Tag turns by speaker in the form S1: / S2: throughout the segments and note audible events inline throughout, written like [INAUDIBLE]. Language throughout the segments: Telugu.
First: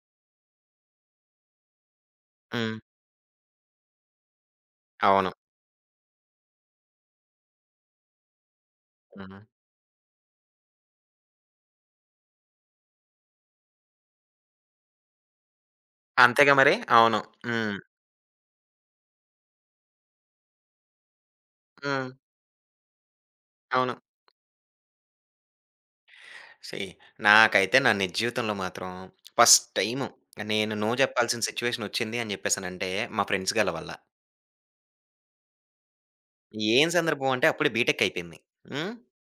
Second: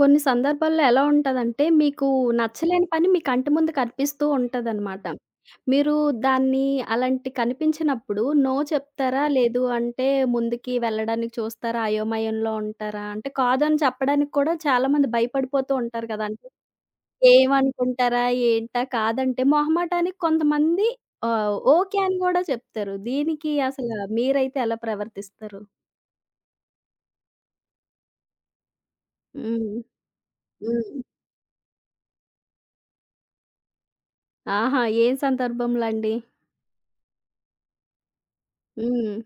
S1: కొన్ని సందర్భాల్లో ఎలా ఉంటదంటే, మీకు
S2: హ్మ్.
S1: నచ్చలేని పని మీ కంటి ముందు కనిపిస్తూ ఉంటదనమాట.
S2: అవును.
S1: మీరు దాన్ని అలాంటి కనిపించినప్పుడు నో చెప్తారా?
S2: హ్మ్.
S1: లేదు అంటే ముందుకి వెళ్ళడానికి చూస్తారా? అయోమయంలో ఉంటారా? అంటే కాదని చెప్పడానికి కూడా చాలామంది భయపడిపోతూ ఉంటారు కదా! అంటే
S2: అంతేగా మరి. అవును. హ్మ్.
S1: ఏమనుకుంటారా? ఏంటా? కాదంటే మొహమాటానికి కొంతమంది ఆహ్, ఓకే
S2: హ్మ్.
S1: అని గూడా చెప్తారు. దీనికి అసలు
S2: అవును.
S1: మీరైతే ఎలా ప్రవర్తిస్తారు?
S2: సీ నాకైతే నా నిజ జీవితంలో మాత్రం ఫస్ట్
S1: హ్మ్.
S2: టైము నేను నో
S1: హ్మ్.
S2: జెప్పాల్సిన సిట్యుయేషన్ ఒచ్చింది అని జెప్పేసనంటే మా ఫ్రెండ్స్ గాళ్ళ వల్ల.
S1: ఆహా! ఏం సందర్భంలో అండి?
S2: ఏం సందర్భం అంటే అప్పుడే బీటెక్ అయిపోయింది. హ్మ్.
S1: హ్మ్.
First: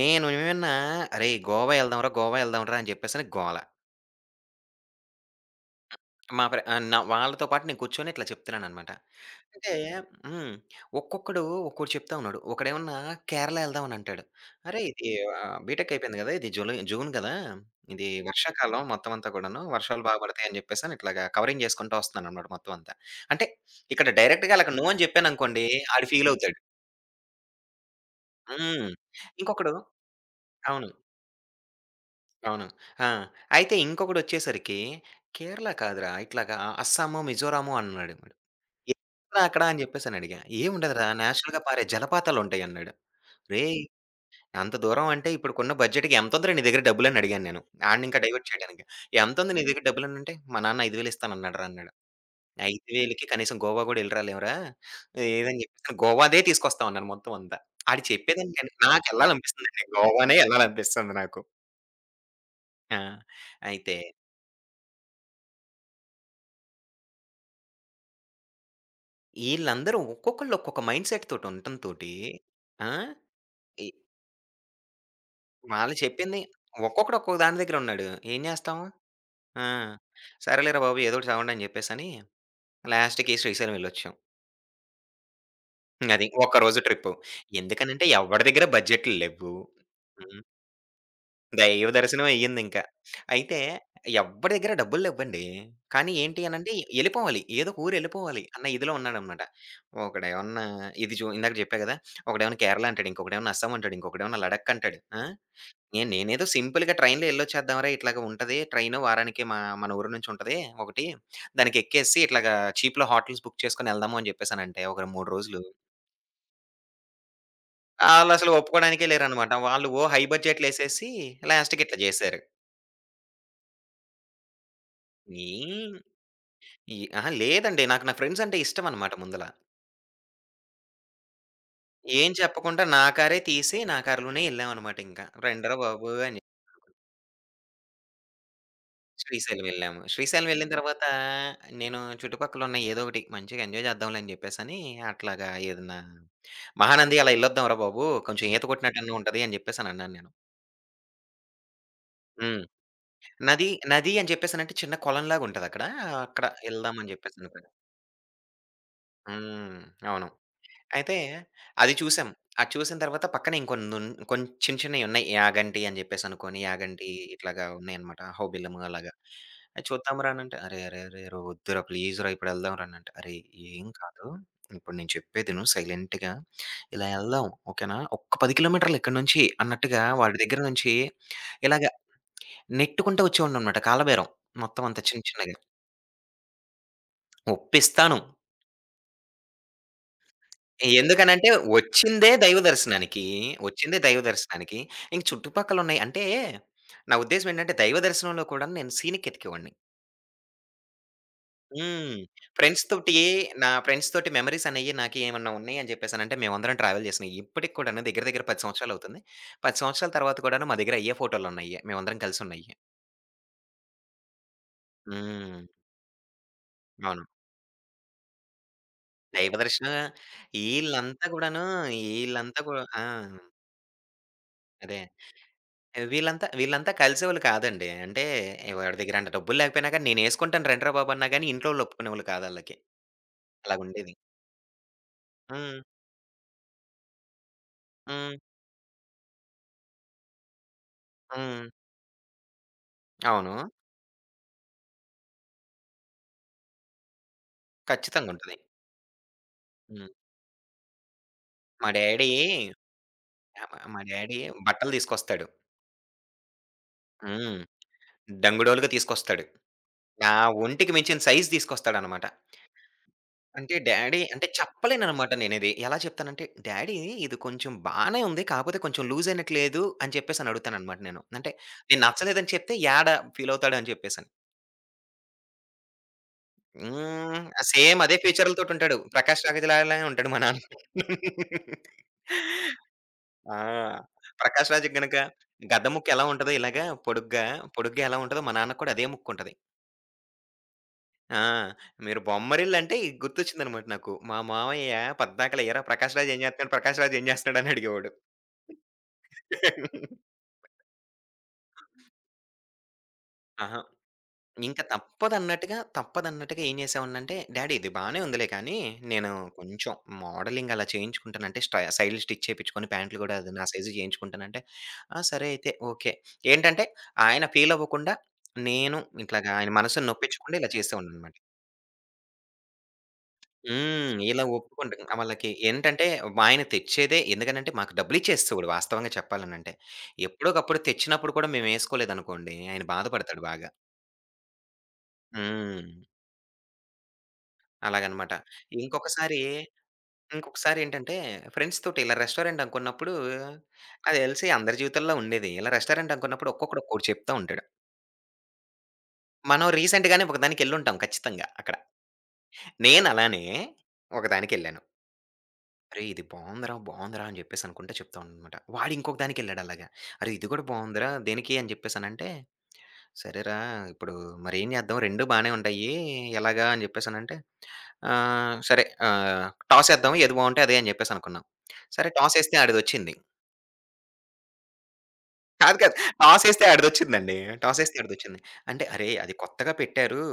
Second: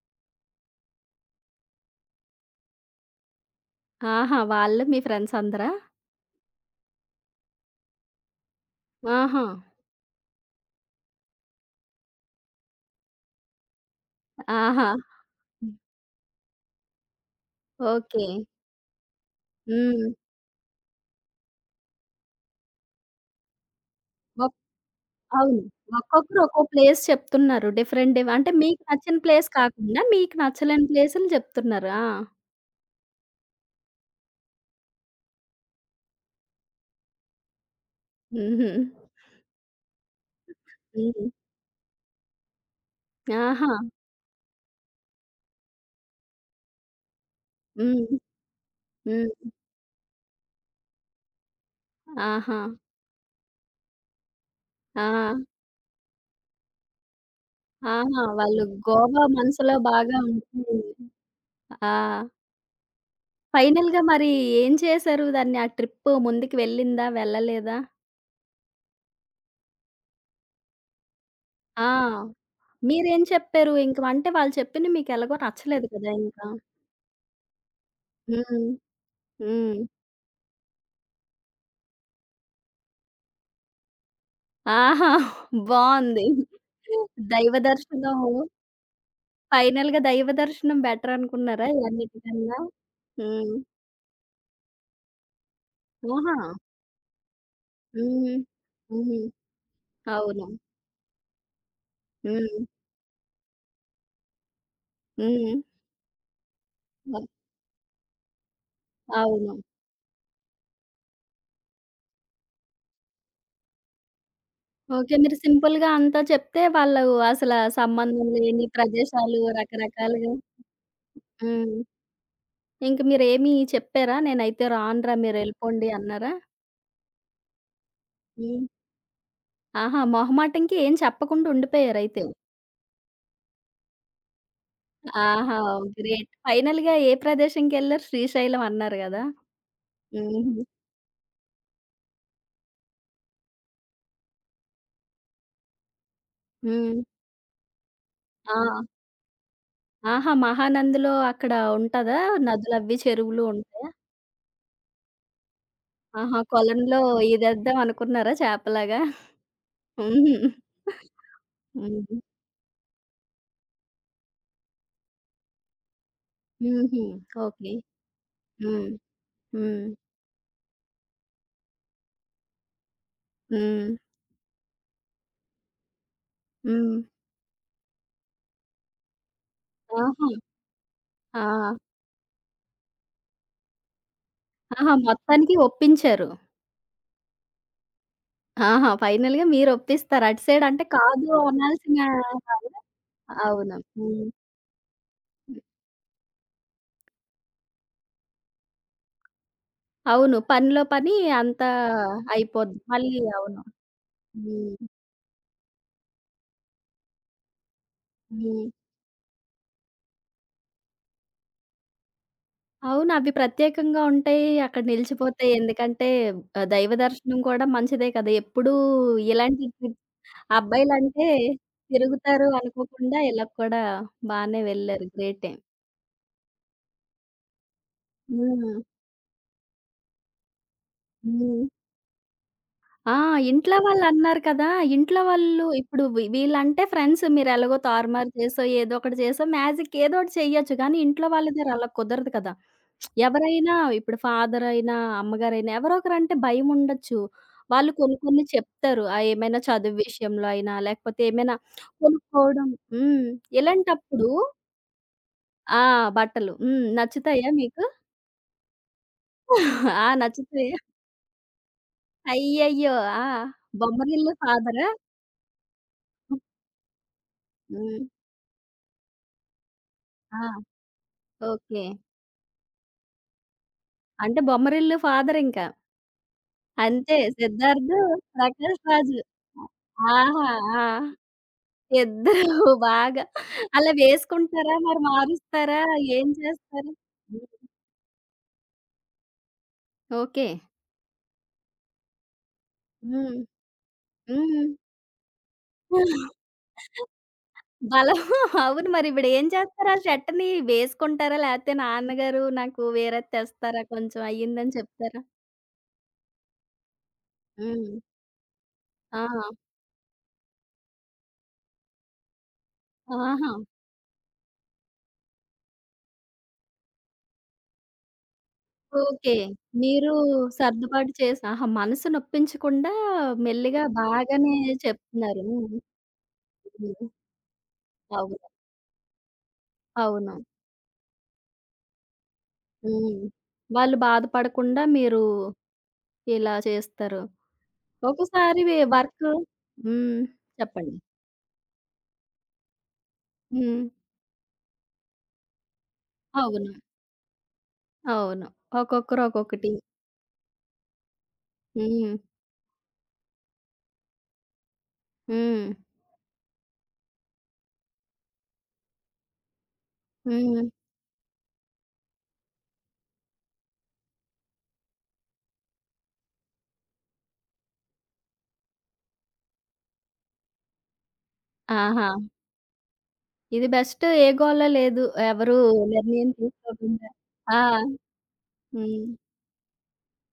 S2: నేను ఏమన్నా "అరేయ్! గోవా ఎళ్దాంరా, గోవా ఎళ్దాంరా" అని జెప్పేసని గోల.
S1: ఆహా! వాళ్ళు మీ ఫ్రెండ్స్ అందరా?
S2: నా వాళ్ళతో పాటు నేను కూర్చొని ఇట్లా చెప్తున్నాననమాట.
S1: ఆహా!
S2: అంటే హ్మ్. ఒక్కొక్కడు ఒక్కోటి చెప్తా ఉన్నాడు. ఒకడేమన్నా కేరళ ఎళ్దాం అని అంటాడు. అరేయ్!
S1: ఆహా!
S2: ఇది బీటెక్ అయిపోయింది గదా! ఇది జూలై జూన్ గదా! ఇది ఆ!
S1: ఓకే.
S2: వర్షాకాలం మొత్తం అంతా కూడాను. వర్షాలు
S1: హ్మ్.
S2: బా పడతాయి అని జెప్పేసని ఇట్లాగా కవరింగ్ జేసుకుంటా వస్తున్నానన్నమాట మొత్తం అంతా. అంటే ఇక్కడ డైరెక్ట్‌గా
S1: ఒక్
S2: ఆళ్ళకి నో అని
S1: అవును.
S2: జెప్పాననుకోండి ఆడు ఫీల్
S1: ఒక్కొక్కరు
S2: అవుతాడు.
S1: ఒక్కో ప్లేస్ చెప్తున్నారు. డిఫరెంట్ అంటే మీకు
S2: హ్మ్.
S1: నచ్చిన ప్లేస్
S2: ఇంకొకడు
S1: కాకుండా మీకు నచ్చలేని
S2: అవును.
S1: ప్లేసులు చెప్తున్నారు. ఆ!
S2: అవును. ఆ! అయితే ఇంకొకడొచ్చేసరికి కేరళ కాదురా! ఇట్లాగా అస్సాము, మిజోరాము అన్నాడు.
S1: హుహు.
S2: "ఏముందిరా అక్కడ" అని జెప్పేసనడిగా. "ఏముండదురా
S1: హ్మ్.
S2: నేచురల్‌గా పారే జలపాతాలుంటాయి" అన్నాడు.
S1: ఆహా!
S2: రేయ్! అంత దూరం అంటే ఇప్పుడుకున్న బడ్జెట్‌కి ఎంతుందిరా నీ దగ్గర డబ్బులని అడిగాను నేను.
S1: హ్మ్.
S2: ఆడినింకా డైవర్ట్ చేయడానికి.
S1: హ్మ్.
S2: ఎంతుంది నీ దగ్గర డబ్బులనంటే, "మా నాన్న 5,000 ఇస్తానన్నాడురా" అన్నాడు.
S1: ఆహా!
S2: "5,000కి కనీసం గోవా గూడా ఎళ్లిరాలేమురా"
S1: ఆ!
S2: ఇదని జెప్పేసి గోవాదే తీసుకొస్తాం అన్నాను మొత్తం అంతా. ఆడు
S1: ఆహా! వాళ్ళు
S2: చెప్పేదానికంటే
S1: గోవా మనసులో
S2: నాకెళ్ళాలనిపిస్తుందండి.
S1: బాగా
S2: గోవానే
S1: ఉండిపోయింది.
S2: ఎళ్ళాలనిపిస్తుంది నాకు.
S1: ఆ!
S2: ఆ! అయితే
S1: ఫైనల్‌గా మరి ఏం చేశారు? దాన్ని ఆ ట్రిప్ ముందుకు వెళ్ళిందా? వెళ్ళలేదా?
S2: ఈళ్ళందరూ ఒక్కొక్కళ్ళు ఒక్కొక్క మైండ్‌సెట్ తోటి ఉండటం
S1: ఆ!
S2: తోటి ఆ!
S1: మీరేం చెప్పారు?
S2: ఇ
S1: ఇంక అంటే వాళ్ళు చెప్పింది మీకెలాగో నచ్చలేదు
S2: వాళ్ళు
S1: కదా
S2: చెప్పింది
S1: ఇంకా.
S2: ఒక్కొక్కడు ఒక్కొక్క దాని దగ్గర ఉన్నాడు. ఏం
S1: హ్మ్.
S2: జేస్తాం? ఆ!
S1: హ్మ్.
S2: సరేలేరా బాబు ఏదో ఒకటి చదవండి అని జెప్పేసని లాస్ట్‌కి శ్రీశైలం వెళ్ళొచ్చాం.
S1: ఆహా! బావుంది.
S2: అది ఒక్కరోజు ట్రిప్పు.
S1: దైవ
S2: ఎందుకనంటే
S1: దర్శనం
S2: ఎవ్వడి దగ్గర బడ్జెట్లు లెవ్వు.
S1: ఫైనల్‌గా దైవ
S2: హ్మ్.
S1: దర్శనం బెటర్ అనుకున్నారా
S2: దైవ దర్శనం
S1: ఇవన్నిటికన్నా?
S2: అయ్యిందింక.
S1: హ్మ్.
S2: అయితే ఎవ్వడి దగ్గర డబ్బులు లెవ్వండి. కానీ
S1: ఆహా!
S2: ఏంటి అనంటే ఎళ్ళిపోవాలి. ఏదో ఒక ఊరు
S1: హ్మ్.
S2: ఎళ్ళిపోవాలి అన్న ఇదిలో
S1: హ్మ్.
S2: ఉన్నాడనమాట.
S1: అవును.
S2: ఒకడేమన్నా ఇది చూ ఇందాక జెప్పా గదా!
S1: హ్మ్.
S2: ఒకడేమన్నా కేరళ అంటాడు. ఇంకొకడేమన్నా అస్సాం అంటాడు. ఇంకొకడేమన్నా లడఖ్ అంటాడు.
S1: హ్మ్.
S2: ఏ నేనేదో సింపుల్‌గా
S1: ఓహ్!
S2: ట్రైన్‌లో ఎళ్ళొచ్చేద్దాంరా! ఇట్లాగ ఉంటది. ట్రైను వారానికి
S1: అవును.
S2: మా మన ఊరు నుంచి ఉంటది ఒకటి. దానికెక్కేసి ఇట్లాగా చీప్‌లో హోటల్స్ బుక్ చేసుకొని ఎళ్దాము అని జెప్పేసనంటే ఒక
S1: ఓకే.
S2: 3
S1: మీరు
S2: రోజులు
S1: సింపుల్‌గా అంతా చెప్తే వాళ్ళు అసల సంబంధం
S2: ఆళ్ళసలు
S1: లేని
S2: ఒప్పుకోడానికే
S1: ప్రదేశాలు
S2: లేరనమాట. వాళ్ళు ఓ హై
S1: రకరకాలుగా
S2: బడ్జెట్‌లేసేసి
S1: హ్మ్.
S2: లాస్ట్‌కి ఇట్లా జేశారు.
S1: ఇంక మీరేమి చెప్పారా? నేనైతే రానురా
S2: ఏం
S1: మీరెళ్ళిపోండి అన్నారా?
S2: ఈ అహా! లేదండి. నాకు నా ఫ్రెండ్స్ అంటే
S1: హ్మ్.
S2: ఇష్టమనమాట ముందల.
S1: ఆహా! మొహమాటంకి ఏం చెప్పకుండా ఉండిపోయారైతే.
S2: ఏం చెప్పకుండా నా కారే తీసి, నా కారులోనే ఎళ్ళామనమాట ఇంకా.
S1: ఆహా!
S2: రండిరా బాబు!
S1: గ్రేట్.
S2: అని
S1: ఫైనల్‌గా ఏ ప్రదేశంకెళ్లారు? శ్రీశైలం అన్నారు గదా!
S2: శ్రీశైలం వెళ్ళాము. శ్రీశైలం
S1: హుహు.
S2: వెళ్ళిన తర్వాత నేను చుట్టుపక్కల ఉన్న ఏదో ఒకటి మంచిగా ఎంజాయ్ చేద్దాంలే అని చెప్పేసని అట్లాగా ఏదన్నా
S1: హ్మ్.
S2: మహానంది అలా ఎళ్ళొద్దాంరా బాబు! కొంచెం
S1: ఆ!
S2: ఈత కొట్టినట్టన్నా ఉంటది అని చెప్పేసని అన్నాను నేను.
S1: ఆహా! మహానందిలో అక్కడ ఉంటదా?
S2: హ్మ్.
S1: నదులవ్వి, చెరువులు
S2: నది
S1: ఉంటాయా?
S2: నది అని చెప్పేసనంటే చిన్న కొలంలాగా ఉంటదక్కడ.
S1: ఆహా!
S2: అక్కడ ఎళ్దాం
S1: కొలంలో
S2: అని చెప్పేసనుకున్నా.
S1: ఈదేద్దాం అనుకున్నారా చేపలాగా?
S2: హ్మ్. అవును.
S1: హుహు.
S2: అయితే అది
S1: హుహు.
S2: చూసాం. అది చూసిన తర్వాత పక్కనే కొన్ని చిన్న చిన్నయున్నాయి. యాగంటి అని జెప్పేసి అనుకోని,
S1: హుహు.
S2: యాగంటి ఇట్లాగా
S1: ఓకే.
S2: ఉన్నాయన్నమాట. "హౌబిల్లము"
S1: హ్మ్.
S2: అలాగా. అది
S1: హ్మ్.
S2: చూద్దాం రా అనంటే, "అరే! అరే! అరే! రా వద్దురా ప్లీజ్‌రా ఇప్పుడు ఎళ్దాం రా" అనంటే, "అరే! ఏం
S1: హ్మ్.
S2: కాదు. ఇప్పుడు నేను చెప్పేది ఇను సైలెంట్‌గా.
S1: హ్మ్.
S2: ఇలా ఎళ్దాం ఓకేనా? ఒక్క 10 కిలోమీటర్లు ఇక్కడి నుంచి" అన్నట్టుగా
S1: ఆహా!
S2: వాడి దగ్గర నుంచి
S1: ఆ!
S2: ఇలాగ నెట్టుకుంటూ వచ్చేవాడినన్నమాట కాలబేరం మొత్తం
S1: ఆహా!
S2: అంతా చిన్న
S1: మొత్తానికి
S2: చిన్నగా.
S1: ఒప్పించారు.
S2: ఒప్పిస్తాను.
S1: ఆహా! ఫైనల్‌గా మీరు ఒప్పిస్తారు. అటు సైడ్ అంటే కాదు
S2: ఎందుకనంటే
S1: అనాల్సిన
S2: వచ్చిందే దైవ దర్శనానికి.
S1: అవును.
S2: వచ్చిందే దైవ
S1: హ్మ్.
S2: దర్శనానికి. ఇంక చుట్టుపక్కలున్నాయి అంటే, నా ఉద్దేశ్యం ఏంటంటే, దైవ దర్శనంలో కూడా నేను సీనిక్ ఎతికేవాడిని.
S1: అవును. పనిలో పని అంతా
S2: హ్మ్.
S1: అయిపోద్ది.
S2: ఫ్రెండ్స్
S1: మళ్ళీ
S2: తోటి
S1: అవును.
S2: నా ఫ్రెండ్స్ తోటి మెమోరీస్
S1: హ్మ్.
S2: అనేయి నాకు ఏమన్నా ఉన్నాయి అని చెప్పేసనంటే, మేమందరం ట్రావెల్ చేసినయి. ఇప్పటికి కూడాను దగ్గర దగ్గర 10
S1: హ్మ్.
S2: సంవత్సరాలు అవుతుంది. 10 సంవత్సరాల తర్వాత కూడాను మా దగ్గర అయ్యే ఫోటోలున్నాయి. మేమందరం కలిసున్నయి.
S1: అవును. అవి ప్రత్యేకంగా ఉంటాయి. అక్కడ నిలిచిపోతాయి.
S2: హ్మ్.
S1: ఎందుకంటే ఆహ్, దైవ
S2: అవును.
S1: దర్శనం కూడా మంచిదే కదా! ఎప్పుడూ
S2: దైవ
S1: ఇలాంటి
S2: దర్శనం
S1: ట్రిప్
S2: ఈళ్ళంతా
S1: అబ్బాయిలంటే
S2: గూడాను,
S1: తిరుగుతారు
S2: ఈళ్ళంతా గూడా ఆ!
S1: అనుకోకుండా ఇలా కూడా బానే
S2: అదే.
S1: వెళ్లారు. గ్రేటే.
S2: వీళ్ళంతా వీళ్ళంతా కలిసేవాళ్ళు కాదండి. అంటే
S1: హ్మ్.
S2: వాడి దగ్గర అంత డబ్బులు లేకపోయినా గానీ, నేనేసుకుంటాను రండిరా బాబు! అన్నా గానీ
S1: హ్మ్.
S2: ఇంట్లోళ్ళు ఒప్పుకునేవాళ్ళు కాదు ఆళ్ళకి.
S1: ఆ! ఇంట్లో
S2: అలాగుండేది.
S1: వాళ్ళన్నారు కదా! ఇంట్లో వాళ్ళు
S2: హ్మ్.
S1: ఇప్పుడు వీళ్ళంటే ఫ్రెండ్స్ మీరెలాగో తారుమారు
S2: హ్మ్.
S1: చేసో, ఏదో ఒకటి చేసో మ్యాజిక్ ఏదో ఒకటి చెయ్యొచ్చు. కానీ ఇంట్లో వాళ్ళ
S2: హ్మ్.
S1: దగ్గర అలా కుదరదు కదా!
S2: అవును.
S1: ఎవరైనా ఇప్పుడు ఫాదరయినా, అమ్మగారైనా ఎవరో ఒకరంటే భయముండొచ్చు. వాళ్ళు కొన్ని
S2: ఖచ్చితంగా
S1: కొన్ని
S2: ఉంటది.
S1: చెప్తారు. ఆహ్, ఏమైనా చదువు
S2: హ్మ్.
S1: విషయంలో అయినా, లేకపోతే ఏమైనా
S2: మా డ్యాడీ
S1: కొనుక్కోవడం హ్మ్.
S2: ఆహ్, మా
S1: ఇలాంటప్పుడు
S2: డ్యాడీ బట్టలు తీసుకొస్తాడు.
S1: ఆ! బట్టలు. హ్మ్. నచ్చుతాయా
S2: హ్మ్.
S1: మీకు?
S2: డంగుడోలుగా తీసుకొస్తాడు.
S1: ఆ!
S2: నా
S1: నచ్చుతాయా?
S2: ఒంటికి మించిన సైజ్ తీసుకొస్తాడనమాట.
S1: అయ్యయ్యో! ఆ!
S2: అంటే డ్యాడీ
S1: బొమ్మరిల్లు
S2: అంటే
S1: ఫాదరా?
S2: చెప్పలేననమాట నేనిది. ఎలా చెప్తానంటే, "డ్యాడీ ఇది కొంచెం
S1: హ్మ్.
S2: బానే ఉంది. కాకపోతే కొంచెం లూజ్ అయినట్టు లేదు" అని చెప్పేసి అని
S1: ఆ!
S2: అడుగుతాననమాట నేను. అంటే
S1: ఓకే.
S2: నేను నచ్చలేదని చెప్తే "యాడ ఫీల్ అవుతాడు" అని చెప్పేసని.
S1: అంటే బొమ్మరిల్లు ఫాదర్ ఇంకా. అంతే
S2: హ్మ్.
S1: 'సిద్ధార్థ్',
S2: సేమ్ అదే
S1: 'ప్రకాష్
S2: ఫీచర్‌లతోటుంటాడు.
S1: రాజు'.
S2: 'ప్రకాష్ రాజ్' లాగానే ఉంటాడు మా
S1: ఆహా!
S2: నాన్న.
S1: ఆ! ఇద్దరు బాగా
S2: ఆ!
S1: అలా
S2: 'ప్రకాష్
S1: వేసుకుంటారా?
S2: రాజ్‌కి'
S1: మరి
S2: గనక
S1: మారుస్తారా?
S2: గద్ద ముక్కు ఎలా
S1: ఏం
S2: ఉంటదో ఇలాగా
S1: చేస్తారు?
S2: పొడుగ్గా,
S1: హ్మ్.
S2: పొడుగ్గా ఎలా ఉంటదో మా నాన్నకి కూడా అదే ముక్కుంటది.
S1: ఓకే.
S2: ఆ! మీరు బొమ్మరిల్లంటే ఇది
S1: హ్మ్.
S2: గుర్తొచ్చిందనమాట నాకు. మా
S1: హ్మ్.
S2: మామయ్య పద్దాకల "ఏరా ప్రకాష్ రాజ్ ఏం జేత్తన్నాడు? ప్రకాష్ రాజ్ ఏం జేస్తున్నాడు?" అని అడిగేవాడు.
S1: బలం. అవును మరి ఇప్పుడు ఏం చేస్తారు? ఆ షర్ట్‌ని వేసుకుంటారా? లేతే నాన్నగారు నాకు వేరేది
S2: అహా!
S1: తెస్తారా కొంచెం అయ్యిందని
S2: ఇంక
S1: చెప్తారా?
S2: తప్పదన్నట్టుగా ఏం జేసేవాడినంటే, డ్యాడీ ఇది
S1: హ్మ్.
S2: బానే ఉందిలే కానీ, నేను
S1: ఆ!
S2: కొంచెం మోడలింగ్ అలా చేయించుకుంటానంటే సైడ్‌లు స్టిచ్ చేపిచ్చుకొని ప్యాంట్లు గూడా
S1: ఆహా!
S2: అది నా సైజు చేయించుకుంటానంటే, "ఆ! సరే అయితే ఓకే." ఏంటంటే ఆయన ఫీల్ అవ్వకుండా నేను
S1: ఓకే.
S2: ఇట్లాగా ఆయన మనసుని
S1: మీరు
S2: నొప్పించకుండా ఇలా
S1: సర్దుబాటు
S2: చేసేవాడిననమాట.
S1: చేసి ఆహా! మనసు నొప్పించకుండా మెల్లిగా
S2: ఇలా
S1: బాగానే
S2: ఒప్పుకుంటాం. ఆ!
S1: చెప్తున్నారు.
S2: వాళ్ళకి
S1: హ్మ్.
S2: ఏంటంటే, మా ఆయన
S1: హ్మ్.
S2: తెచ్చేదే ఎందుకనంటే, మాకు
S1: అవును.
S2: డబ్బులిచ్చేసేవాడు వాస్తవంగా చెప్పాలనంటే.
S1: అవును.
S2: ఎప్పుడోకప్పుడు తెచ్చినప్పుడు కూడా మేమేసుకోలేదనుకోండి, ఆయన
S1: హ్మ్.
S2: బాధపడతాడు బాగా.
S1: వాళ్ళు బాధపడకుండా మీరు
S2: హ్మ్.
S1: ఇలా చేస్తారు.
S2: అలాగనమాట.
S1: ఒకోసారి వర్క్
S2: ఇంకొకసారి,
S1: హ్మ్. చెప్పండి.
S2: ఇంకొకసారేంటంటే, ఫ్రెండ్స్ తోటి ఇలా రెస్టారెంట్ అనుకున్నప్పుడు,
S1: హ్మ్.
S2: నాకు తెలిసి అందరి జీవితాల్లో ఉండేది. ఇలా రెస్టారెంట్ అనుకున్నప్పుడు
S1: అవును.
S2: ఒక్కొక్కడు ఒక్కోటి చెప్తా ఉంటాడు.
S1: అవును. ఒక్కొక్కరు
S2: మనం
S1: ఒక్కొక్కటి.
S2: రీసెంట్‌గానే ఒకదానికెళ్ళుంటాం ఖచ్చితంగా అక్కడ.
S1: హ్మ్.
S2: నేనలానే ఒకదానికెళ్ళాను.
S1: హ్మ్.
S2: అరేయ్! ఇది బావుందిరా, బావుందిరా అని జెప్పేసి అనుకుంటా చెప్తా ఉన్నానమాట. వాడు ఇంకొక దానికెళ్ళాడు అలాగా. అరేయ్! ఇది గూడా
S1: హ్మ్.
S2: బావుందిరా దేనికి అని జెప్పేసనంటే, సరేరా ఇప్పుడు మరేం జేద్దాం రెండు బానే ఉంటాయి. ఎలాగా అని జెప్పేసనంటే, టాసేద్దాం ఏది బావుంటే అదే అని జెప్పేసనుకున్నాం.
S1: ఆహా!
S2: సరే టాసేస్తే ఆడిదొచ్చింది.
S1: ఇది బెస్ట్ ఏ గోల లేదు. ఎవరు
S2: కాదు కాదు.
S1: నిర్ణయం
S2: టాసేస్తే
S1: తీసుకోకుండా.
S2: ఆడిదొచ్చిందండి.
S1: ఆ!
S2: టాసేస్తే ఆడిదొచ్చింది. అంటే,
S1: హ్మ్.
S2: "అరేయ్! అది కొత్తగా పెట్టారు.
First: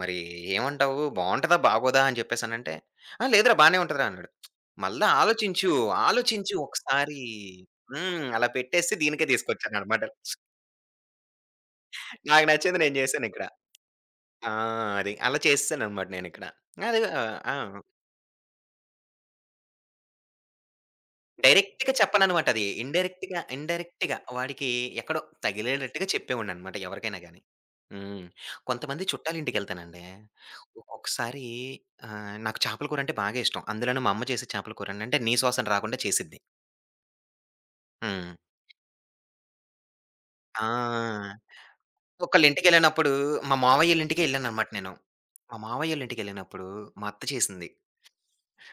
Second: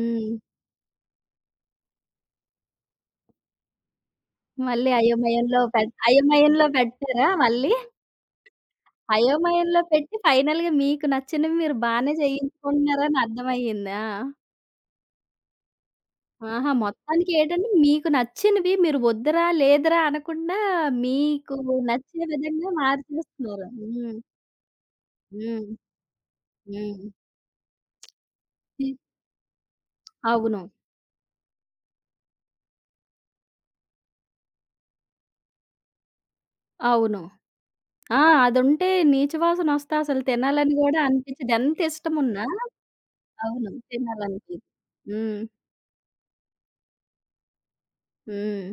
S2: మరి ఏమంటావు? బావుంటదా? బాగోదా?" అని చెప్పేసనంటే, "ఆ! లేదురా బానే ఉంటదిరా" అన్నాడు.
S1: మళ్ళీ
S2: మళ్ళా
S1: అయోమయంలో
S2: ఆలోచించు, ఆలోచించు
S1: అయోమయంలో
S2: ఒకసారి
S1: పెట్టారా మళ్ళీ?
S2: అలా పెట్టేసి దీనికే
S1: అయోమయంలో
S2: తీసుకొచ్చాననమాట.
S1: పెట్టి ఫైనల్‌గా మీకు నచ్చినవి మీరు బానే
S2: నాకు నచ్చింది నేను
S1: చేయించుకుంటున్నారని
S2: జేశానిక్కడ.
S1: అర్థమయ్యిందా?
S2: ఆ! అది. అలా చేసేసాననమాట నేనిక్కడ.
S1: ఆహా!
S2: అది ఆ!
S1: మొత్తానికి
S2: ఆ!
S1: ఏటంటే మీకు నచ్చినవి మీరు వద్దురా, లేదురా అనకుండా మీకు
S2: డైరెక్ట్‌గా
S1: నచ్చే
S2: చెప్పననమాట అది.
S1: విధంగా మార్చేస్తున్నారు. హ్మ్.
S2: ఇండైరెక్ట్‌గా వాడికి ఎక్కడో
S1: హ్మ్.
S2: తగిలేటట్టుగా చెప్పేవాడిననమాట
S1: హ్మ్.
S2: ఎవరికైనా గాని. హ్మ్.
S1: హ్మ్.
S2: కొంతమంది చుట్టాలింటికెళ్తానండి.
S1: అవును.
S2: ఒక్కొక్కసారి నాకు చేపల కూరంటే బాగా ఇష్టం. అందులోనూ మా అమ్మ చేసే చేపల కూరంటే నీ వాసన రాకుండా చేసిద్ది.
S1: అవును. ఆ!
S2: హ్మ్.
S1: అదుంటే నీచు వాసనొస్తే అసలు తినాలని గూడా
S2: ఆ!
S1: అనిపిచ్చదు. ఎంత ఇష్టమున్నా
S2: ఒకళ్ళింటికెళ్ళినప్పుడు మా
S1: అవును.
S2: మావయ్యోళ్ళింటికే
S1: తినాలనిపియదు.
S2: ఎళ్ళాననమాట నేను.
S1: హ్మ్.
S2: మా మావయ్యోళ్ళింటికెళ్ళినప్పుడు మా అత్త చేసింది.
S1: హ్మ్.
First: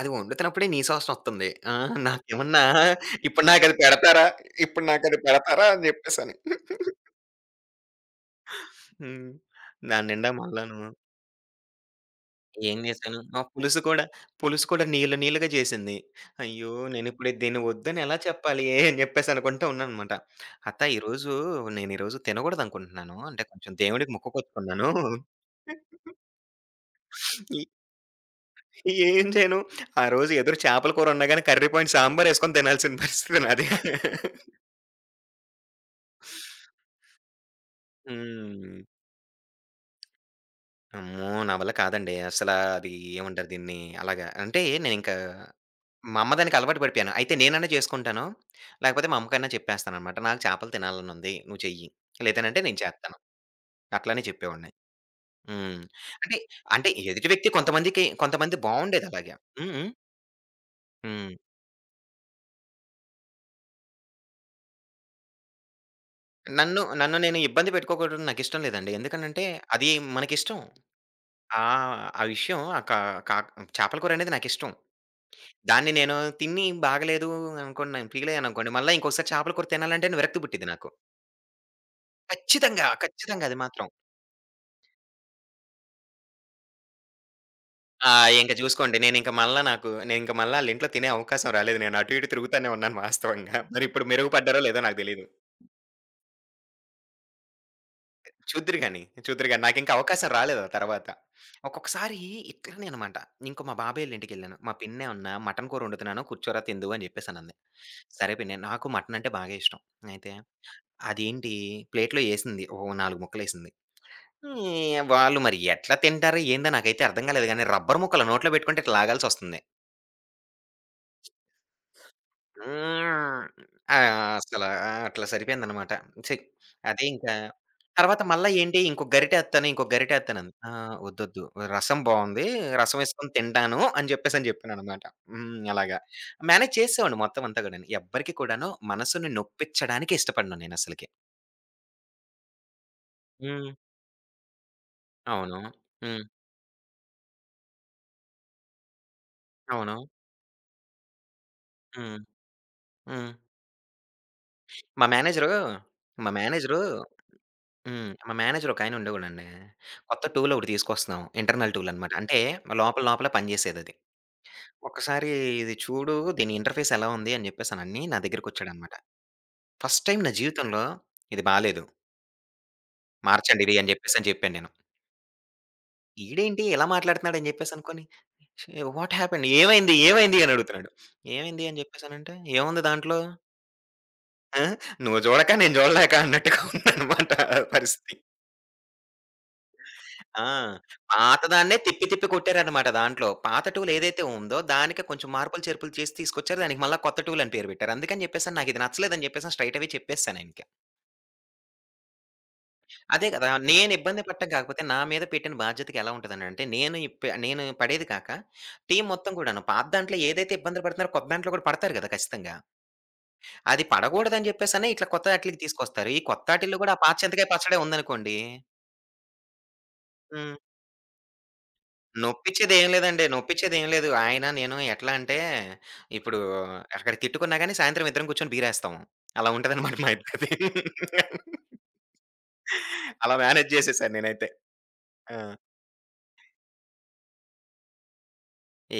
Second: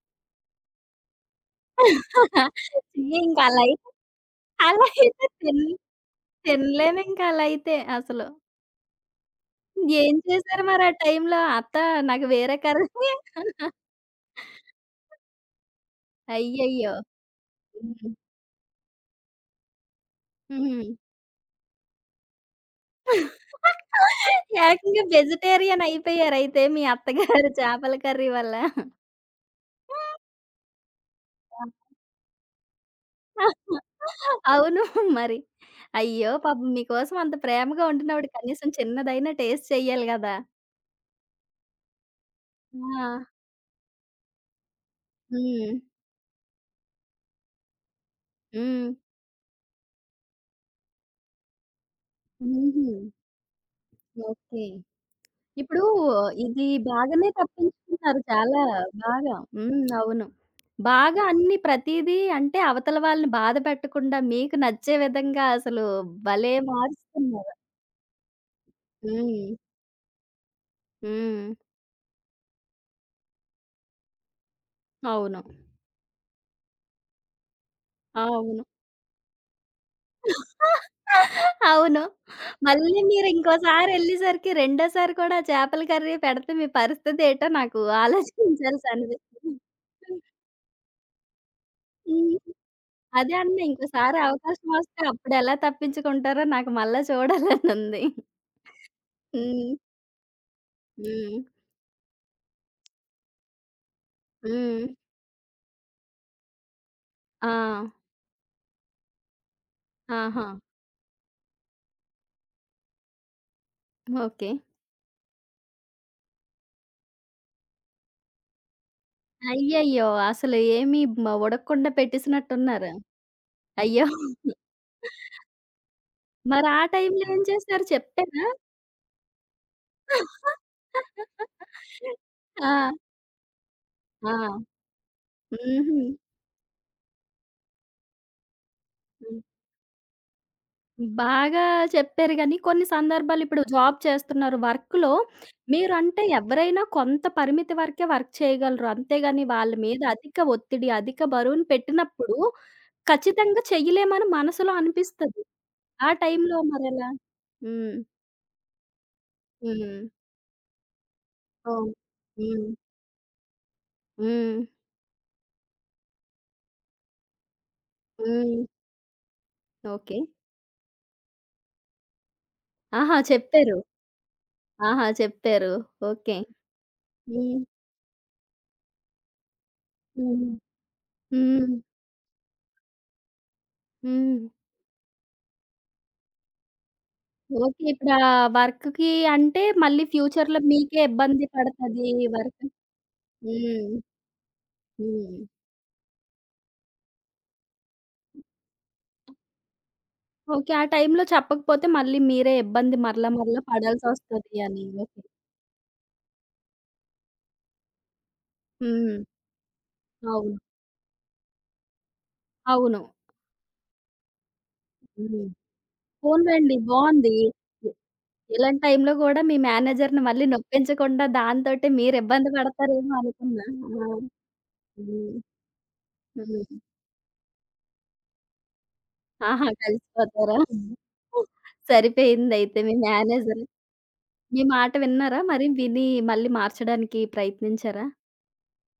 S2: అది వండుతున్నప్పుడే నీ వాసనొస్తుంది. ఆ! [LAUGHS] నాకేమన్నా
S1: చెయ్యి ఇంకా
S2: ఇప్పుడు
S1: అలా
S2: నాకది
S1: అయితే
S2: పెడతారా? ఇప్పుడు
S1: అలా
S2: నాకది
S1: అయితే
S2: పెడతారా? అని జెప్పేసని.
S1: తినలేమింక అలా అయితే అసలు.
S2: హ్మ్. దాని
S1: ఏం
S2: నిండా
S1: చేశారు
S2: మళ్ళాను
S1: మరి ఆ
S2: [LAUGHS]
S1: టైంలో అత్త నాకు వేరే
S2: ఏం
S1: కర్రీ
S2: జేశాను ఆ!
S1: [LAUGHS]
S2: పులుసు కూడా నీళ్ళు నీళ్ళుగా జేసింది. అయ్యో!
S1: అయ్యయ్యో!
S2: నేనిప్పుడు దీన్ని వద్దని
S1: హ్మ్.
S2: ఎలా చెప్పాలి అని జెప్పేసి అనుకుంటూ ఉన్నాననమాట. అత్త
S1: హ్మ్.
S2: ఈరోజు నేనీరోజు తినగూడదనుకుంటున్నాను. అంటే కొంచెం దేవుడికి మొక్కుకొచ్చుకున్నాను.
S1: ఏకంగా వెజిటేరియన్ అయిపోయారయితే మీ అత్తగారు
S2: ఈ
S1: చేపల కర్రీ వల్ల.
S2: ఏం చేయను? ఆ రోజు ఎదురు చేపల కూర ఉన్నా గాని కర్రీ పాయింట్ సాంబారేసుకొని తినాల్సిన పరిస్థితి నాది.
S1: అవును మరి. అయ్యో! పాపం మీకోసం అంత ప్రేమగా వండినవిడ కనీసం
S2: హ్మ్.
S1: చిన్నదైనా టేస్ట్ చెయ్యాలి గదా!
S2: అమ్మో! నా వల్ల కాదండి. అసలా అది
S1: ఆ!
S2: ఏమంటారు దీన్ని? అలాగా అంటే నేనింకా
S1: హ్మ్.
S2: మా అమ్మ దానికి అలవాటు పడిపోయాను. అయితే నేనన్నా చేసుకుంటాను.
S1: హ్మ్.
S2: లేకపోతే మా అమ్మకన్నా చెప్పేస్తాననమాట. నాకు చేపలు తినాలనుంది. నువ్వు చెయ్యి. లేదనంటే నేను
S1: హుహు.
S2: చేత్తాను. అట్లానే
S1: ఓకే.
S2: చెప్పేవాడిని. హ్మ్.
S1: ఇప్పుడు
S2: అంటే,
S1: ఇది
S2: అంటే
S1: బాగానే
S2: ఎదుటి వ్యక్తి కొంతమందికి
S1: తప్పించుకున్నారు
S2: కొంతమంది
S1: చాలా బాగా.
S2: బావుండేదలాగా. హ్మ్.
S1: హ్మ్.
S2: హ్మ్.
S1: అవును. బాగా
S2: హ్మ్.
S1: అన్ని ప్రతీదీ అంటే అవతల వాళ్ళని బాధ పెట్టకుండా మీకు నచ్చే విధంగా అసలు భలే
S2: నన్ను నేను
S1: మారుస్తున్నారు.
S2: ఇబ్బంది పెట్టుకోకూడదు నాకిష్టం లేదండి. ఎందుకనంటే
S1: హ్మ్.
S2: అది మనకిష్టం.
S1: హ్మ్.
S2: ఆహ్, ఆ విషయం ఆ కా కా చేపల కూరనేది నాకిష్టం.
S1: అవును.
S2: దాన్ని నేను తిని బాగలేదు అనుకోన్నాను.
S1: అవును.
S2: పీలేయననుకోండి, మళ్ళా ఇంకోసారి చేపల కూర తినాలంటే విరక్తి పుట్టిద్ది నాకు.
S1: అవును.
S2: ఖచ్చితంగా.
S1: మళ్ళీ మీరు
S2: ఖచ్చితంగా అది మాత్రం.
S1: ఇంకోసారెళ్ళేసరికి రెండోసారి కూడా చేపల కర్రీ పెడితే మీ పరిస్థితి ఏటో నాకు
S2: ఆ! ఇంక చూసుకోండి. నేనింక
S1: ఆలోచించాల్సనిపిస్తుంది.
S2: మళ్ళా నాకు నేనింక మళ్ళా ఆళ్ళింట్లో తినే అవకాశం రాలేదు. నేను అటు ఇటు
S1: హ్మ్.
S2: తిరుగుతానే ఉన్నాను
S1: అదే
S2: వాస్తవంగా.
S1: అండి.
S2: మరిప్పుడు
S1: ఇంకోసారి
S2: మెరుగుపడ్డారో లేదో నాకు
S1: అవకాశమొస్తే
S2: తెలీదు.
S1: అప్పుడెలా తప్పించుకుంటారో నాకు మళ్ళా చూడాలనుంది.
S2: చూద్దురు గాని.
S1: హ్మ్.
S2: నాకింకా అవకాశం రాలేదు ఆ తర్వాత.
S1: హ్మ్.
S2: ఒక్కొక్కసారి ఇట్లనే అనమాట. ఇంకో మా బాబాయోళ్ళింటికెళ్ళాను. మా
S1: హ్మ్.
S2: పిన్నే ఉన్నా మటన్ కూర వండుతున్నాను కూర్చోరా తిందువు అని
S1: ఆ!
S2: చెప్పేసనంది. సరే పిన్ని నాకు మటన్ అంటే బాగా ఇష్టం. అయితే
S1: ఆహా!
S2: అదేంటి ప్లేట్‌లో ఏసింది. ఓ 4 ముక్కలేసింది.
S1: ఓకే.
S2: వాళ్ళు మరి ఎట్లా తింటారో ఏందో నాకైతే అర్థం కాలేదు గానీ, రబ్బరు ముక్కలు నోట్లో పెట్టుకుంటే ఇట్లా లాగాల్సొస్తుంది.
S1: అయ్యయ్యో! అసలు ఏమి ఉడకకుండా పెట్టేసినట్టున్నారు.
S2: హ్మ్. ఆ!
S1: అయ్యో!
S2: అసల ఆ! అట్లా సరిపోయిందనమాట. ఛీ!
S1: మరి ఆ
S2: అదే
S1: టైంలో
S2: ఇంకా
S1: ఏం చేశారు
S2: తర్వాత
S1: చెప్పారా?
S2: మళ్ళా ఏంటి ఇంకో గరిటేత్తానంది. వద్దొద్దు రసం బావుంది.
S1: ఆ!
S2: రసం ఎసుకొని తింటాను అని
S1: ఆ!
S2: జెప్పేసని జెప్పాననమాట.
S1: హుహు.
S2: అలాగా. మేనేజ్ చేసేసేవాడిని మొత్తం అంతా గూడాను. ఎవ్వరికి కూడాను మనసుని నొప్పించడానికి ఇష్టపడను నేనసలకి.
S1: బాగా చెప్పారు గానీ, కొన్ని సందర్భాలు ఇప్పుడు
S2: హ్మ్.
S1: జాబ్ చేస్తున్నారు. వర్క్‌లో
S2: అవును.
S1: మీరంటే
S2: హ్మ్.
S1: ఎవరైనా కొంత పరిమితి వరకే వర్క్ చేయగలరు. అంతేగాని వాళ్ళ
S2: అవును.
S1: మీద అధిక ఒత్తిడి, అధిక బరువును
S2: హ్మ్.
S1: పెట్టినప్పుడు
S2: హ్మ్.
S1: ఖచ్చితంగా చెయ్యలేమని మనసులో
S2: మా
S1: అనిపిస్తది.
S2: మేనేజరు
S1: ఆ
S2: మా
S1: టైంలో
S2: మేనేజరు
S1: మరెలా? హ్మ్.
S2: మా మేనేజర్ ఒకాయన ఉండేవాడండి.
S1: హ్మ్.
S2: కొత్త టూల్ ఒకటి తీసుకొస్తున్నాం. ఇంటర్నల్
S1: ఓహ్!
S2: టూల్ అనమాట. అంటే
S1: హ్మ్.
S2: లోపల లోపల పనిచేసేదది.
S1: హ్మ్.
S2: "ఒక్కసారి ఇది చూడు, దీని ఇంటర్‌ఫేస్ ఎలా ఉంది" అని జెప్పేసనని నా
S1: హ్మ్.
S2: దగ్గరికొచ్చాడనమాట. First
S1: okay.
S2: టైమ్ నా జీవితంలో "ఇది బాలేదు.
S1: ఆహా!
S2: మార్చండి
S1: చెప్పారు.
S2: ఇది" అని జెప్పేసని చెప్పాను నేను.
S1: ఆహా! చెప్పారు. ఓకే.
S2: ఈడేంటి ఇలా మాట్లాడుతున్నాడు అని
S1: హ్మ్.
S2: జెప్పేసనుకోని "వాట్ హ్యాపెండ్? ఏమైంది? ఏమైంది?"
S1: హ్మ్.
S2: అని అడుగుతున్నాడు. "ఏమైంది"
S1: హ్మ్.
S2: అని జెప్పేసనంటే "ఏముంది దాంట్లో?
S1: హ్మ్.
S2: ఆ! నువ్వు జూడక నేను జూడలేక" అన్నట్టుగా ఉందనమాట
S1: ఓకే.
S2: పరిస్థితి.
S1: ఇప్పుడా వర్క్‌కి అంటే మళ్ళీ
S2: ఆ!
S1: ఫ్యూచర్‌లో మీకే ఇబ్బంది
S2: పాతదాన్నే తిప్పి
S1: పడతది
S2: తిప్పి
S1: వర్క్
S2: కొట్టారనమాట దాంట్లో. పాత
S1: హ్మ్.
S2: టూల్ ఏదైతే ఉందో దానికి కొంచెం
S1: హ్మ్.
S2: మార్పులు, చేర్పులు చేసి తీసుకొచ్చారు. దానికి మళ్ళా కొత్త టూల్ అని పేరు పెట్టారు. అందుకని జెప్పేసని నాకిది నచ్చలేదని జెప్పేసని స్ట్రెయిట్ అవే చెప్పేసానింక.
S1: ఓకే. ఆ టైంలో చెప్పకపోతే మళ్ళీ మీరే ఇబ్బంది మరల
S2: అదే గదా!
S1: మరల
S2: నేను ఇబ్బంది పడటం
S1: పడాల్సొస్తది
S2: కాకపోతే
S1: అని.
S2: నా
S1: ఓకే.
S2: మీద పెట్టిన బాధ్యతకి ఎలా ఉంటదనంటే నేను పడేది కాక టీమ్
S1: హ్మ్.
S2: మొత్తం కూడాను పాత దాంట్లో ఏదైతే
S1: అవును.
S2: ఇబ్బందులు పడుతున్నారో కొత్త దాంట్లో కూడా పడతారు గదా! ఖచ్చితంగా.
S1: అవును.
S2: అది పడగూడదని జెప్పేసనే ఇట్లా కొత్త
S1: హ్మ్.
S2: ఆటిలకి తీసుకొస్తారు. ఈ కొత్త
S1: పోన్లెండి
S2: ఆటిల్లో గూడా ఆ పాత
S1: బావుంది.
S2: చింతకాయ పచ్చడే
S1: ఇ
S2: ఉందనుకోండి
S1: ఇలాంటి టైంలో గూడా మీ మేనేజర్‌ని మళ్ళీ
S2: హ్మ్.
S1: నొప్పించకుండా దాంతోటే మీరు ఇబ్బంది
S2: నొప్పిచ్చేదేం
S1: పడతారేమో
S2: లేదండి.
S1: అనుకున్నా.
S2: నొప్పిచ్చేదేం
S1: ఆ!
S2: లేదు. ఆయన, నేను ఎట్లా
S1: హ్మ్.
S2: అంటే, ఇప్పుడు
S1: హ్మ్.
S2: అక్కడ తిట్టుకున్నా గానీ, సాయంత్రం ఇద్దరం కూర్చొని బీరేస్తాం. అలా
S1: ఆహా!
S2: ఉంటదనమాట మా ఇద్దరిది.
S1: కలిసిపోతారా? సరిపోయిందయితే మీ
S2: అలా
S1: మేనేజర్.
S2: మేనేజ్ చేసేశాను నేనైతే.
S1: మీ మాట
S2: ఆ!
S1: విన్నారా మరి? విని మళ్ళీ మార్చడానికి ప్రయత్నించారా?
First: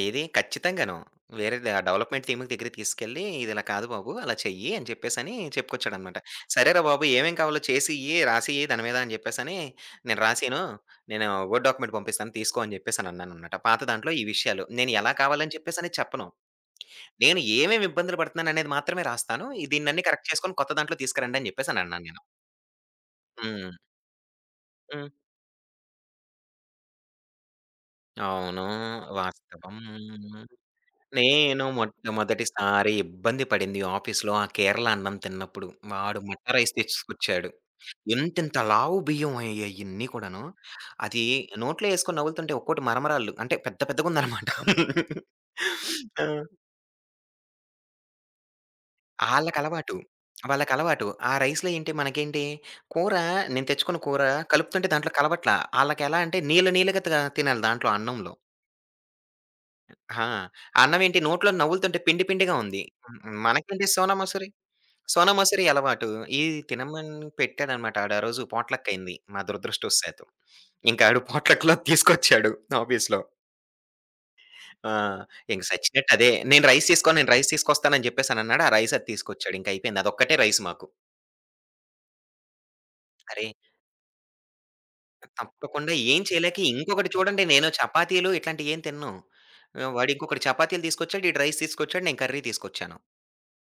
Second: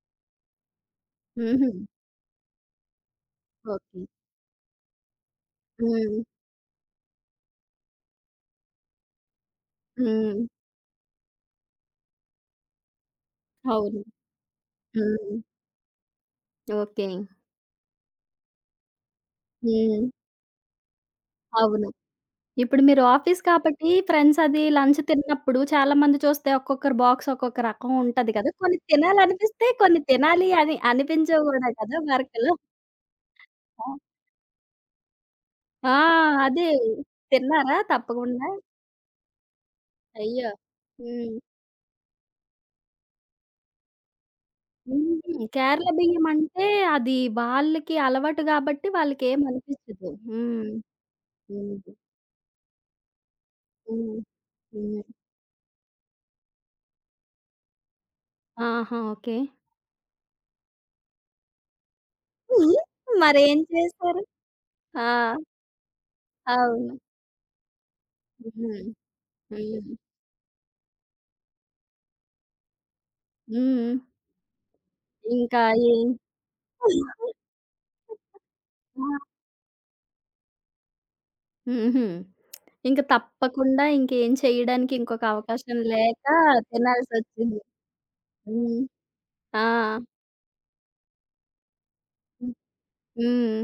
S2: ఏది ఖచ్చితంగాను. వేరే
S1: హుహు.
S2: డెవలప్‌మెంట్ టీమ్‌కి దగ్గరికి తీసుకెళ్ళి, ఇదిలా కాదు
S1: ఓకే.
S2: బాబు, అలా చెయ్యి అని చెప్పేసని చెప్పుకొచ్చాడనమాట.
S1: హ్మ్.
S2: సరేరా బాబు! ఏమేం కావాలో చేసియ్యి, రాసియ్యి దాని మీద అని చెప్పేసని, నేను
S1: హ్మ్.
S2: రాసీను. నేను వర్డ్ డాక్యుమెంట్ పంపిస్తాను తీసుకో అని చెప్పేసనన్నాననమాట. పాత
S1: అవును.
S2: దాంట్లో ఈ విషయాలు. నేను ఎలా
S1: హ్మ్.
S2: కావాలని చెప్పేసని చెప్పను.
S1: ఓకే.
S2: నేను ఏమేమి ఇబ్బందులు పడుతున్నాననేది మాత్రమే రాస్తాను. దీన్నన్ని
S1: హ్మ్.
S2: కరెక్ట్ చేసుకొని కొత్త దాంట్లో తీసుకురండి అని
S1: అవును.
S2: చెప్పేసనన్నాను నేను.
S1: ఇప్పుడు మీరు ఆఫీస్
S2: హ్మ్.
S1: కాబట్టి ఫ్రెండ్స్ అది లంచ్
S2: హ్మ్.
S1: తిన్నప్పుడు చాలామంది చూస్తే ఒక్కొక్కరి బాక్స్ ఒక్కొక్క రకం ఉంటది కదా!
S2: అవును.
S1: కొన్ని తినాలనిపిస్తే
S2: వాస్తవం.
S1: కొన్ని తినాలి అని అనిపించవు
S2: నేను
S1: గూడా కదా! వర్క్‌లో.
S2: మొట్టమొదటిసారి ఇబ్బంది పడింది ఆఫీస్‌లో ఆ కేరళ అన్నం తిన్నప్పుడు.
S1: ఆ!
S2: వాడు మట్టా
S1: అదే
S2: రైస్ తెచ్చుకొచ్చాడు.
S1: తిన్నారా తప్పకుండా?
S2: ఎంతింత లావు బియ్యం అయ్యాయి ఇయన్నీ కూడాను.
S1: అయ్యో!
S2: అది
S1: హ్మ్.
S2: నోట్లో ఏసుకొని నములుతుంటే ఒక్కోటి మరమరాళ్ళు. అంటే పెద్ద పెద్దగుందనమాట.
S1: హ్మ్. కేరళ
S2: ఆ!
S1: బియ్యమంటే అది వాళ్ళకి అలవాటు గాబట్టి
S2: ఆళ్ళకలవాటు.
S1: వాళ్ళకేమనిపిచ్చదు. హ్మ్.
S2: వాళ్ళకలవాటు. ఆ రైస్‌లో
S1: హ్మ్.
S2: ఏంటి మనకేంటి కూర నేను తెచ్చుకున్న
S1: హ్మ్.
S2: కూర కలుపుతుంటే
S1: హ్మ్.
S2: దాంట్లో కలవట్లా. ఆళ్ళకెలా అంటే నీళ్ళు నీళ్ళుగా తినాలి దాంట్లో అన్నంలో.
S1: ఆహా! ఓకే.
S2: ఆ! అన్నం ఏంటి నోట్లో నములుతుంటే పిండి పిండిగా ఉంది. హ్మ్.
S1: మరేం
S2: మనకేంటి సోనా
S1: చేశారు?
S2: మసూరి,
S1: ఆ!
S2: సోనా మసూరి అలవాటు. ఇది
S1: అవును.
S2: తినమని పెట్టాడనమాట ఆడు ఆ రోజు పోట్లక్
S1: హ్మ్.
S2: అయింది మా
S1: హ్మ్.
S2: దురదృష్టవశాత్తు. ఇంక ఆడు పోట్లక్‌లో తీసుకొచ్చాడు ఆఫీస్‌లో.
S1: హ్మ్.
S2: ఆ!
S1: ఇంకా
S2: ఇంక
S1: ఏం
S2: సచ్చినట్టు అదే.
S1: ఆ!
S2: నేను
S1: [LAUGHS]
S2: రైస్ తీసుకొస్తానని చెప్పేసనన్నాడు. ఆ రైస్ అది తీసుకొచ్చాడు. ఇంక అయిపోయింది. అదొక్కటే రైస్ మాకు.
S1: హుహు. ఇంక
S2: అరే!
S1: తప్పకుండా ఇంకేం చేయడానికి ఇంకొక అవకాశం
S2: తప్పకుండా. ఏం
S1: లేక
S2: చేయలేక ఇంకొకటి చూడండి
S1: తినాల్సొచ్చింది.
S2: నేను చపాతీలు ఇట్లాంటియి ఏం
S1: హ్మ్.
S2: తినను.
S1: ఆ!
S2: వాడు ఇంకొకడు చపాతీలు తీసుకొచ్చాడు. ఈడు రైస్ తీసుకొచ్చాడు. నేను కర్రీ తీసుకొచ్చాను.
S1: హ్మ్.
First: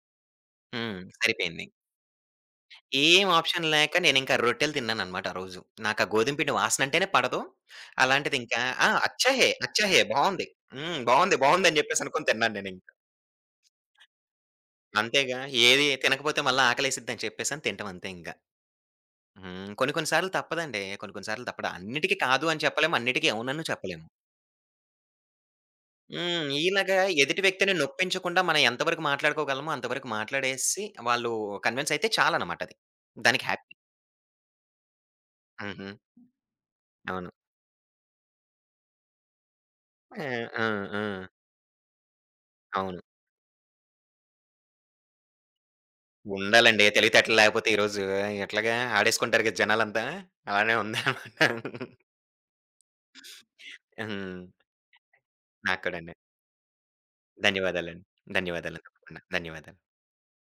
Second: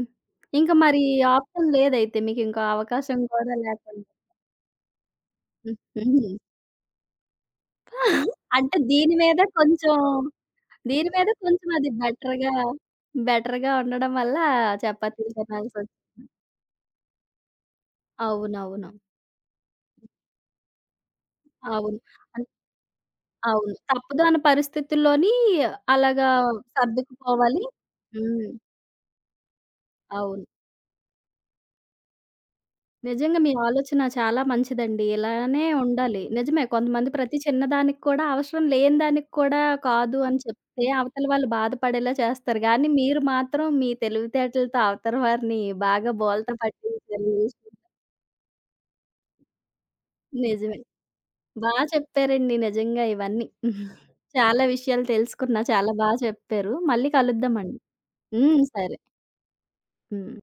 S1: ఇంక మరి
S2: సరిపోయింది.
S1: ఆప్షన్ లేదైతే మీకింకో అవకాశం
S2: ఏం
S1: కూడా
S2: ఆప్షన్ లేక
S1: లేకుండా.
S2: నేనింకా రొట్టెలు తిన్నాననమాట ఆ రోజు. నాకా
S1: హుహు.
S2: గోధుమ పిండి వాసన అంటేనే పడదు. అలాంటిదింకా
S1: అంటే
S2: ఆ!
S1: దీని మీద
S2: అచ్చా
S1: కొంచెం
S2: హై! బావుంది. హ్మ్.
S1: దీని మీద
S2: బావుంది.
S1: కొంచెం
S2: బావుందని
S1: అది
S2: జెప్పేసనుకోని
S1: బెటర్‌గా,
S2: తిన్నాను నేనింకా.
S1: బెటర్‌గా ఉండడం వల్ల చపాతీలు
S2: అంతేగా ఏది
S1: తినాల్సొచ్చి
S2: తినకపోతే మళ్ళా ఆకలేసిద్దని చెప్పేసని తింటం అంతే ఇంక.
S1: అవునవును.
S2: కొన్ని కొన్ని సార్లు తప్పదండి. కొన్ని కొన్ని సార్లు తప్పదు.
S1: అవును.
S2: అన్నిటికి
S1: అన్
S2: కాదు అని చెప్పలేము. అన్నిటికి అవునను
S1: అవును.
S2: చెప్పలేము.
S1: తప్పదు అన్న పరిస్థితుల్లోని అలాగా
S2: ఇలాగా ఎదుటి
S1: సర్దుకుపోవాలి.
S2: వ్యక్తిని నొప్పించకుండా
S1: హ్మ్.
S2: మనం ఎంతవరకు మాట్లాడుకోగలమో అంతవరకు
S1: అవును.
S2: మాట్లాడేసి వాళ్ళు కన్విన్స్ అయితే చాలనమాట అది.
S1: నిజంగా
S2: దానికి
S1: మీ
S2: హ్యాపీ.
S1: ఆలోచన చాలా మంచిదండి. ఇలానే
S2: హుహు.
S1: ఉండాలి. నిజమే కొంతమంది
S2: అవును.
S1: ప్రతి చిన్నదానికి కూడా అవసరం లేని దానికి కూడా కాదు
S2: ఆ!
S1: అని
S2: ఆ!
S1: చెప్తే
S2: ఆ!
S1: అవతల వాళ్ళు బాధపడేలా చేస్తారు. గానీ
S2: అవును.
S1: మీరు మాత్రం మీ తెలివితేటలతో అవతల వారిని బాగా బోల్త
S2: ఉండాలండి.
S1: పట్టించారు.
S2: తెలివితేటలు లేకపోతే ఈ రోజు ఎట్లాగా ఆడేసుకుంటారు కదా జనాలంతా. అలానే
S1: నిజమే.
S2: ఉందనమాట.
S1: బా చెప్పారండి నిజంగా ఇవన్నీ.
S2: హ్మ్.
S1: చాలా విషయాలు తెలుసుకున్నా.
S2: నాకు
S1: చాలా బా
S2: కూడానండి.
S1: చెప్పారు. మళ్ళీ కలుద్దామండి.
S2: ధన్యవాదాలండి.
S1: హ్మ్.
S2: ధన్యవాదాలు.
S1: సరే.
S2: తప్పకుండా. ధన్యవాదాలు.
S1: హ్మ్.